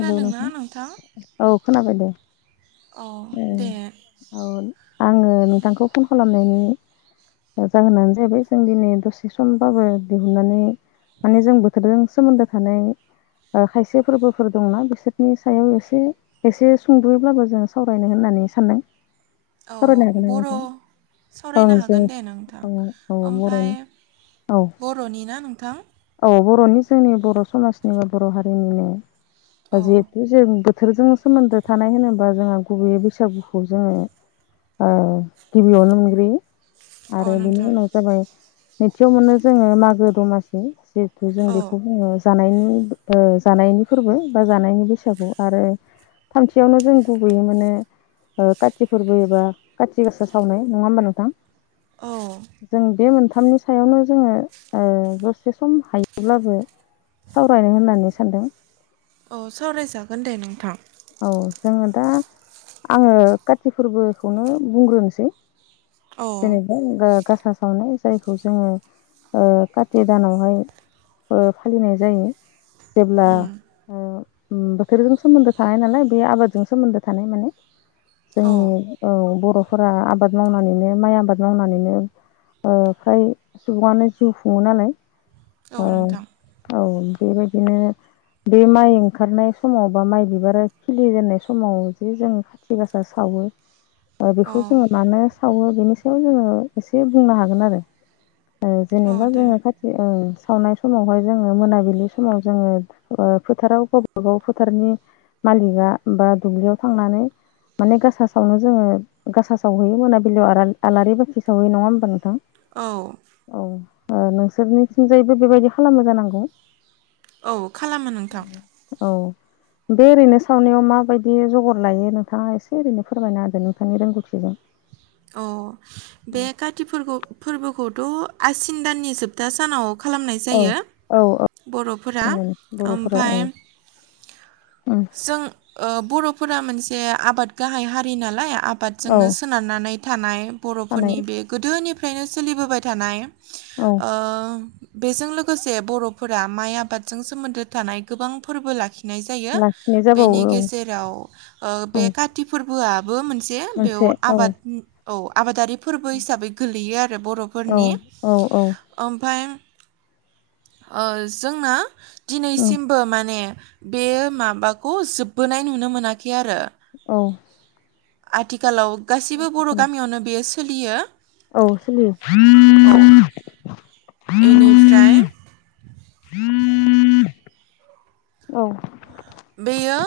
Hello नोंथां औ खोनाबाय दे। औ ए दे औ आङो नोंथांखौ फन खालामनायनि जाहोनानो जाहैबाय जों दिनै दसे समबाबो दिहुननानै। माने जों बोथोरजों सोमोन्दो थानाय खायसे फोरबो फोर दंना बिसोरनि सायाव एसे एसे सुंद'यैब्लाबो जों सावरायनो होननानै सानदों। औ सावरायनो हागोन ना बर' नोंथां सावरायनो ओं जों हागोन दे नोंथां औ ओमफ्राय बर'नि औ बर'नि ना नोंथां। औ बर'नि जोंनि बर' समाजनि बर' हारिनिनो औ जिहेथु जों बोथोरजों सोमोन्दो थानाय होनोबा जोंहा गुबैयै बैसागुखौ जोङो। औ गिबियावनो मोनग्रोयो औ आरो बेनि नोंथां उनाव जाबाय नैथियाव मोनो जोङो मागो दमासि जि थु जों औ बेखौ बुङो जानायनि जानायनि फोरबो बा जानायनि बैसागु आरो थामथियावनो जों गुबै माने काथि फोरबो एबा खाथि गसा सावनाय नङा होमबा नोंथां औ जों बे मोनथामनि सायावनो जोङो ओ। दसे सम हायोब्लाबो सावरायनो होननानै सानदों। औ सावरायजागोन दे नोंथां। औ जोङो दा आङो काति फोरबोखौनो बुंग्रोनोसै औ जेनेबा गा गासा सावनाय जायखौ जोङो ओ काति दानावहाय फालिनाय जायो जेब्ला उम ओ उम बोथोरजों सोमोन्दो थानाय नालाय बे आबादजों सोमोन्दो थानाय माने औ जोंनि औ बर' फोरा आबाद मावनानैनो माइ आबाद मावनानैनो ओ फ्राय सुबुङानो जिउ खुङो नालाय औ नोंथां औ बेबायदिनो बे माइ ओंखारनाय समाव बा माइ बिबार आरो खिलिजेननाय समाव जि जों खाथि गासा सावो। औ बेखौ जोङो मानो सावो बेनि सायाव जोङो एसे बुंनो हागोन आरो औ जेनेबा जोङो काति औ सावनाय समावहाय जोङो मोनाबिलि समाव जोङो फोथाराव गावबा गाव फोथारनि मालिकआ बा दुब्लियाव थांनानै माने गासा सावनो जोङो गासा सावहैयो मोनाबिलियाव आलारि बाखि सहयो नङा होमबा नोंथां? औ नोंसोरनिथिंजायैबो बेबायदि खालामो जानांगौ। औ खालामो नोंथां औ बे ओरैनो सावनायाव माबायदि जगर लायो नोंथाङा एसे ओरैनो फोरमायना होदो नोंथांनि रोंगौथिजों अ बे काति फोर फोरबोखौथ' आसिन दाननि सोबथा सानाव खालामनाय औ जायो औ बर'फोरा बर'फोरा ओमफ्राय औ उम जों ओ बर' फोरा मोनसे आबाद गाहाय हारि नालाय औ आबादजोंनो सोनारनानै थानाय थानाय बर'फोरनि बे गोदोनिफ्रायनो सोलिबोबाय थानाय औ ओ बेजों लोगोसे बर'फोरा माइ आबादजों सोमोन्दो थानाय गोबां फोरबो लाखि नाय जायो लाखिनाय जाबावो बेनि औ गेजेराव औ बे काति फोरबोआ बो मोनसे बेयाव आबाद आबादारि औ फोरबो हिसाबै गोलैयो आरो औ बर'फोरनि औ औ ओमफाय ओ जोंना उम दिनैसिमबो माने बे माबाखौ जोबबोनाय नुनो मोनाखै आरो औ आथिखालाव गासिबो बर' गामियावनो बेयो सोलियो। औ सोलियो। औ बेनिफ्राय औ बेयो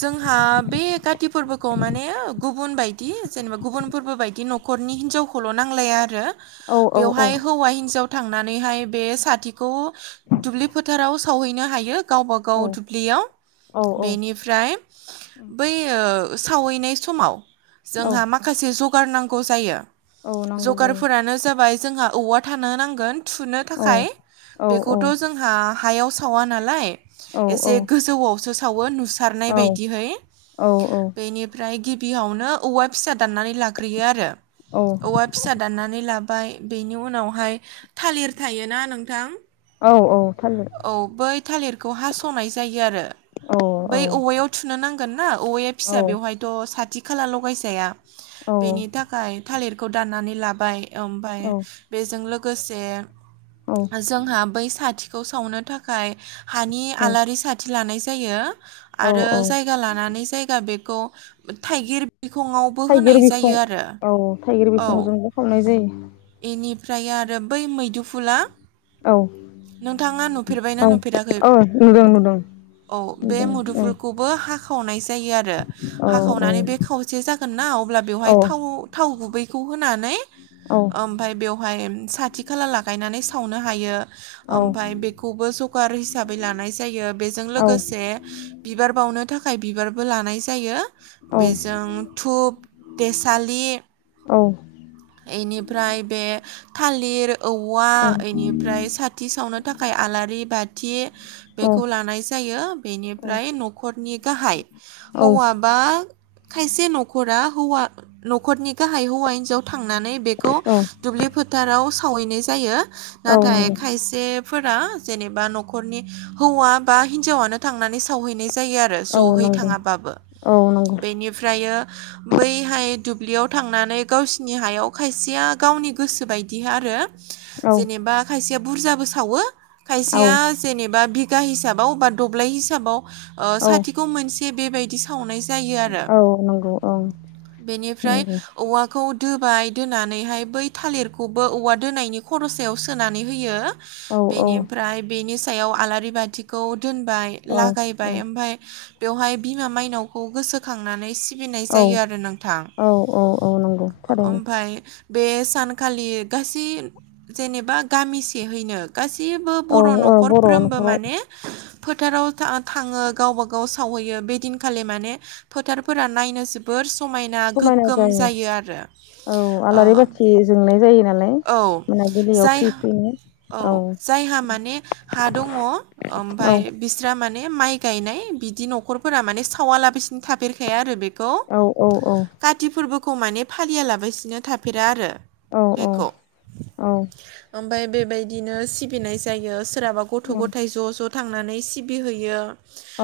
जोंहा बे काति फोरबोखौ माने गुबुन बायदि जेनेबा गुबुन फोरबो बायदि न'खर न'खरनि हिनजावखौल' नांलाया आरो औ औ बेवहाय हौवा हिनजाव थांनानैहाय बे साथिखौ दुब्लि फोथाराव सावहैनो हायो गावबा गाव दुब्लियाव औ बेनिफ्राय बै ओ सावैनाय समाव औ जोंहा माखासे जगार नांगौ जायो औ नांगौ जायो जगारफोरानो जाबाय जोंहा औवा थानो नांगोन थुनो औ थाखाय औ औ बेखौथ' जोंहा हायाव सावा नालाय औ एसे औ गोजौयावसो सावो नुसारनाय बायदिहै औ बेनिफ्राय गि बियावनो औवा फिसा दाननानै लाग्रोयो आरो औवा फिसा दाननानै ला बाय बेनि उनावहाय थालिर थायोना नोंथां औ औ थालिर औ बै थालिरखौ हास'नाय जायो आरो औ औ बै औवायाव थुनो नांगौ ना औवाया औ फिसा बेवहायथ' साथि खाला लगायजाया बेनि थाखाय थालिरखौ दाननानै लाबाय ओमफ्राय औ बेजों लोगोसे जोंहा बै साथिखौ सावनो थाखाय हानि आलारि साथि लानाय जा जायो औ आरो औ जायगा लानानै जायगा बेखौ थाइगिर बिखङावबो थाइगिर होनाय बिखं जायो आरो औ थाइगिर औ बिखंयाव जोंबो खावनाय जायो बेनिफ्राय आरो बै मैदुफुला औ नोंथाङा नुफेरबायना औ नुफेराखै औ नुदों नुदों औ बे नुदों औ मुदुफोरखौबो हाख खावनाय जायो आरो औ हाखावनानै बे औ खावसे जागोन ना अब्ला बेवहाय औ थाव थाव गुबै खौ होनानै औ ओमफाय बेवहाय साथि खाला लागायनानै सावनो हायो नंगौ ओमफाय बेखौबो ज गार हिसाबै लानाय जायो बेजों औ लोगोसे बिबार बावनो थाखाय बिबारबो लानाय जायो बेजों धुप देसालि एनि फ्राय बे थालिर औवा बेनिफ्राय साथि सावनो थाखाय आलारि बाथि बेखौ लानाय जायो बेनिफ्राय न'खरनि गाहाय हौवाबा खायसे नखरा न'खरनि गाहाय हौवा हिनजाव थांनानै दुब्लि फोथाराव सावनायहैनाय जायो नाथाय खायसे फोरा जेनेबा न'खरनि हौवा बा हिनजावनो थांनानै सावहैनाय जायो आरो जयै नंगौ थाङाबाबो औ नंगौ बेनिफ्रायो बैहाय दुब्लियाव थांनानै गावसिनि हायाव खायसेया गावनि गोसो बायदि आरो औ जेनेबा खायसेया बुरजाबो सावो औ खायसेया जेनेबा बिगा हिसाबाव बा दब्लाय हिसाबाव आ औ साथिखौ मोनसे बेबायदि सावनाय जायो आरो औ नंगौ औ बेनिफ्राय नंगौ औवा खौ दोबाय दोनानैहाय बै थालिरखौबो औवा दोनायनि खरसायाव सोनानै होयो औ बेनिफ्राय बेनि सायाव आलारि बाथिखौ दोनबाय औ लागायबाय ओमफ्राय बेवहाय बिमा मायनावखौ गोसोखांनानै सि बिनाय औ जायो आरो नोंथां औ औ नंगौ ओम थारैनो बे सानखालि गासै जेनेबा गामिसेहैनो गासै सैबो औ बर' औ बर' न'खरफ्रोमबो न'खराव माने फोथाराव था थाङो गावबा गाव सावहैयो बेदिनखालि माने फोथारफोरा नायनो जोबोर समायना गोगोम जायो आरो औ ओ आलारि बाथि जोंनाय जायो नालाय औ मोनाबिलियाव जाय ख्रि ख्रिनो औ जायहा माने हा दङ औ ओमफ्राय बिस्रा माने माइ गायनाय बिदि न'खरफोरा माने सावालाबसिनो थाफेरखाया आरो बे बे खौ औ औ औ काति फोरबोखौ माने फालियालाबायसिनो थाफेरा आरो औ औ बेखौ औ ओमफ्राय बेबायदिनो सिबिनाय जायो सोरहाबा गथ' गथाय ज' ज' थांनानै सिबिहैयो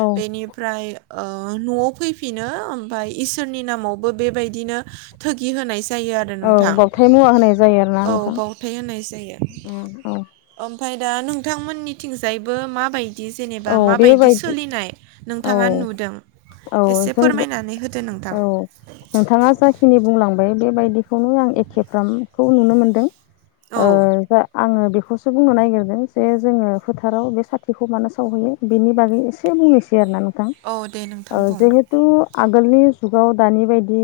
औ बेनिफ्राय ओ न'आव फैफिनो ओमफ्राय इसोरनि नामावबो बेबायदिनो थोगि होनाय जायो आरो नोंथां बावथाय मुवा होनाय जायो आरोना औ नोंथां बावथाय होननाय जायो औ ओमफ्राय दा नोंथांमोननिथिंजायबो माबाय बिदि जेनेबा औ माबायदि बेबायदि सोलिनाय औ नोंथाङा नुदों औ एसे जोंबो फोरमायनानै होदो नोंथां औ नोंथाङा जाखिनि बुंलां ओमफ्राय बेबायदिखौनो आं एखेफ्रामखौ नुनो मोनदों औ ओ जा आङो बेखौसो बुंनो नागिरदों जे जोङो फोथाराव बे साथिखौ मानो सावहैयो बेनि बागै एसे बुंनोसै आरोना नोंथां औ दे नोंथां बुं जिहेथु आगोलनि जुगाव दानि बायदि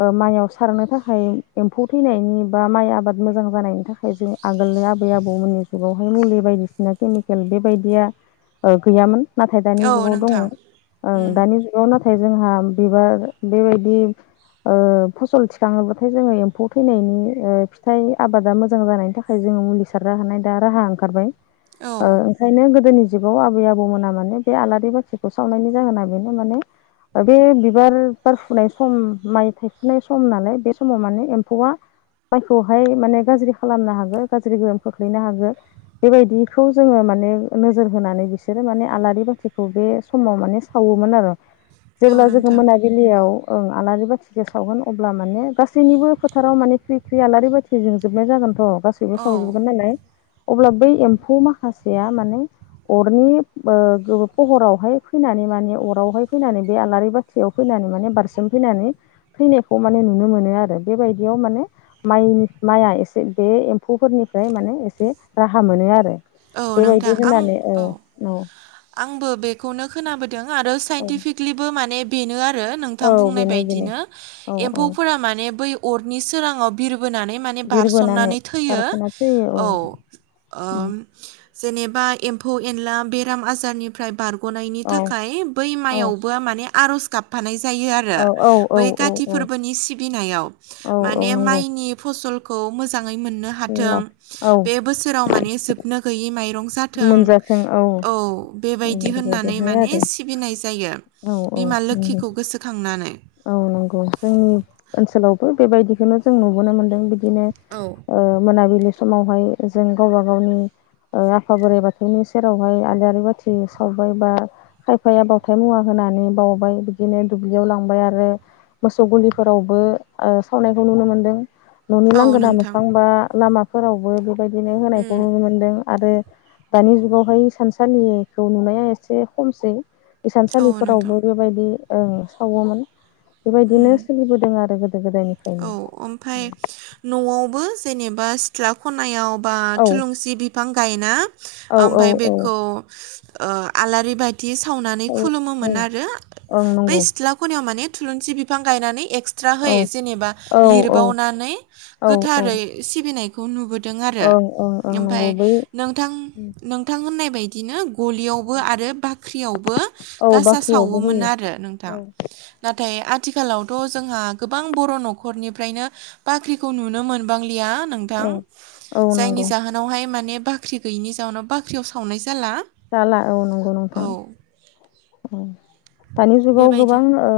ओ माइआव सारनो थाखाय एम्फौ थैनायनि बा माइ आबाद मोजां जानायनि थाखाय जों आगोलनो आबै आबौमोननि जुगावहाय मुलि बायदिसिना केमिकेल बेबायदिया ओ गैयामोन नाथाय दानि औ जुगाव दङ ओ नोंथां उम दानि जुगाव नाथा नाथाय जोंहा बिबार बेबायदि ओ फसल थिखाङोब्लाथाय जोङो एम्फौ थैनायनि ओ फिथाइ आबादा मोजां जानायनि थाखाय जों मुलि सारनो हानाय दा रा ओंखारबाय औ ओ ओंखायनो गोदोनि जिबाव आबै आबौमोना माने बे आलारि बाथिखौ सावनायनि जाहोना बेनो माने बे बिबार बार फुनाय सम माइ थाइफुनाय सम नालाय बे समाव माने एम्फौआ माइखौहाय माने गाज्रि खालामनो हागोन गाज्रि गोहोम खोख्लैनो हागोन बेबायदिखौ जोङो माने नोजोर नोजोर होनानै बिसोरो माने आलारि बाथिखौ बे समाव माने सावोमोन आरो। औ जेब्ला जोङो नोंथां मोनाबिलियाव ओ आलारि बाथिखौ सावगोन अब्ला माने गासैनिबो फोथाराव माने ख्रि ख्रि आलारि बाथि जों जोबनाय जागोनथ' गासैबो औ सावजोबगोन नालाय अब्ला बै एम्फौ माखासेया माने अरनि फहरावहाय फैनानै माने अरावहाय फैनानै बे आलारि बाथियाव फैनानै माने बारसोमफैनानै थैनायखौ माने नुनो मोनो आरो बेबायदियाव माने माइनि माइया एसे बे एम्फौफोरनिफ्राय माने एसे राहा मोनो आरो। औ नोंथां बेबायदि आं होनानै औ आंबो बेखौनो खोनाबोदों आरो। औ साइन्टिफिकलिबो माने बेनो आरो नोंथां औ बुंनाय बेनो बेनो बायदिनो औ औ एम्फौफोरा माने बै अरनि सोराङाव बिर बोनानै माने बिरबोनानै बारसननानै थैयो बारस'ना फैयो औ ओ जेनेबा एम्फौ एनला बेराम आजारनिफ्राय बारग' गनायनि औ थाखाय बै औ माइयावबो माने आर'ज गाबफानाय जा यो आरो औ औ औ बै काथि औ फोरबोनि सिबिनायाव औ औ माने नंगौ माइनि फसल खौ मोजाङै मोननो हाथों औ बे बोसोराव माने जोबनो गैयै माइ माइरं जाथों औ बेबायदि होननानै बेबायदिहाय माने आरो सिबिनाय जायो। औ औ बिमा नंगौ लोखिखौ गोसोखांनानै औ नंगौ जोंनि ओनसोलावबो बेबायदि नो जों नुबोनो मोनदों। बिदिनो औ ओ मोनाबिलि समावहाय जों गावबा गावनि ओ आफा बोराइ बाथौनि सेरावहाय आलारि बाथि सावबाय बा खायफाया बाथाय मुवा होनानै बावबाय बिदिनो दुब्लियाव लांबाय आरो। मोसौ गलिफोरावबो ओ सावनायखौ नुनो मोनदों। न'नि औ लांगोना नोंथां मोखां बा लामाफोरावबो बेबायदिनो होनायखौ नुनो मोनदों आरो। दानि जुगावहाय इसानसालिखौ नुनाया एसे खमसै औ इसानसालिफोरावबो नोंथां बेबायदि सावोमोन। बेबायदिनो ओम सोलिबोदों आरो गोदो औ गोदायनिफ्रायनो ओमफ्राय न'आवबो जेनेबा बा सिथ्ला खनायाव बा औ थुलुंसि बिफां गायना औ औ ओमफाय औ बेखौ ओ आलारि बाथि बाथि सावनानै औ औ खुलुमोमोन आरो ओं बै नंगौ सिथ्ला खनायाव माने थुलुंसि बिफां गायनानै एक्सट्रा औ होयो जेनेबा औ औ लिरबावनानै औ औ गोथारै सिबिनायखौ नुबोदों। दों आरो ओं ओं ओं ओमफाय नंगौ बै नोंथां नोंथां होननाय बायदिनो गलियावबो आरो बाख्रियावबो औ गासा बाख्रियावबो सावोमोन होयो आरो नोंथां। औ नाथाय आथिखालावथ' जोंहा गोबां बर' न'खरनिफ्रायनो बाख्रिखौ नुनो मोनबांलिया नोंथां औ औ जायनि नंगौ जाहोनावहाय माने बाख्रि गैयैनि जोनाव बाख्रियाव सावनाय जायो। ला जाला नंगौ नोंथां औ औ दानि जुगाव बेबायदि गोबां ओ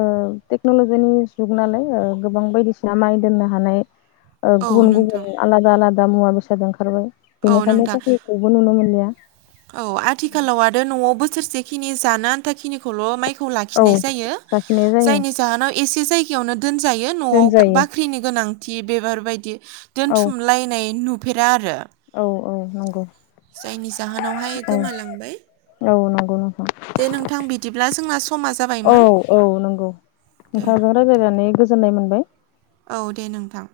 टेक्न'ल'जिनि जुग नालाय गोबां बायदिसिना माइ दोननो हानाय ओ औ गुबुन नोंथां गुबुन आलादा आलादा मुवा बेसाद ओंखारबाय औ बेनिखायनो नोंथां गासैखौबो नुनो मोनलिया औ आथिखालाव आरो न'वाव बोसोरसे खिनि जानो आथा खिनिखौल' माइ खौ औ लाखिनाय जायो लाखिनाय जायो जायनि जाहोनाव एसे जायगायावनो दोनजायो न'वाव दोनजायो बाख्रिनि गोनांथि बेबार बायदि औ दोनथुमलायनाय नु नुफेरा आरो औ औ नांगौ जायनि जाहोनावहाय गोमालांबाय औ नंगौ नंगौ दे नोंथां बिदिब्ला जोंना समा औ जाबायमोन औ नंगौ दे नोंथांजों रायज्लायनानै गोजोन्नाय मोन्दों। औ दे नोंथां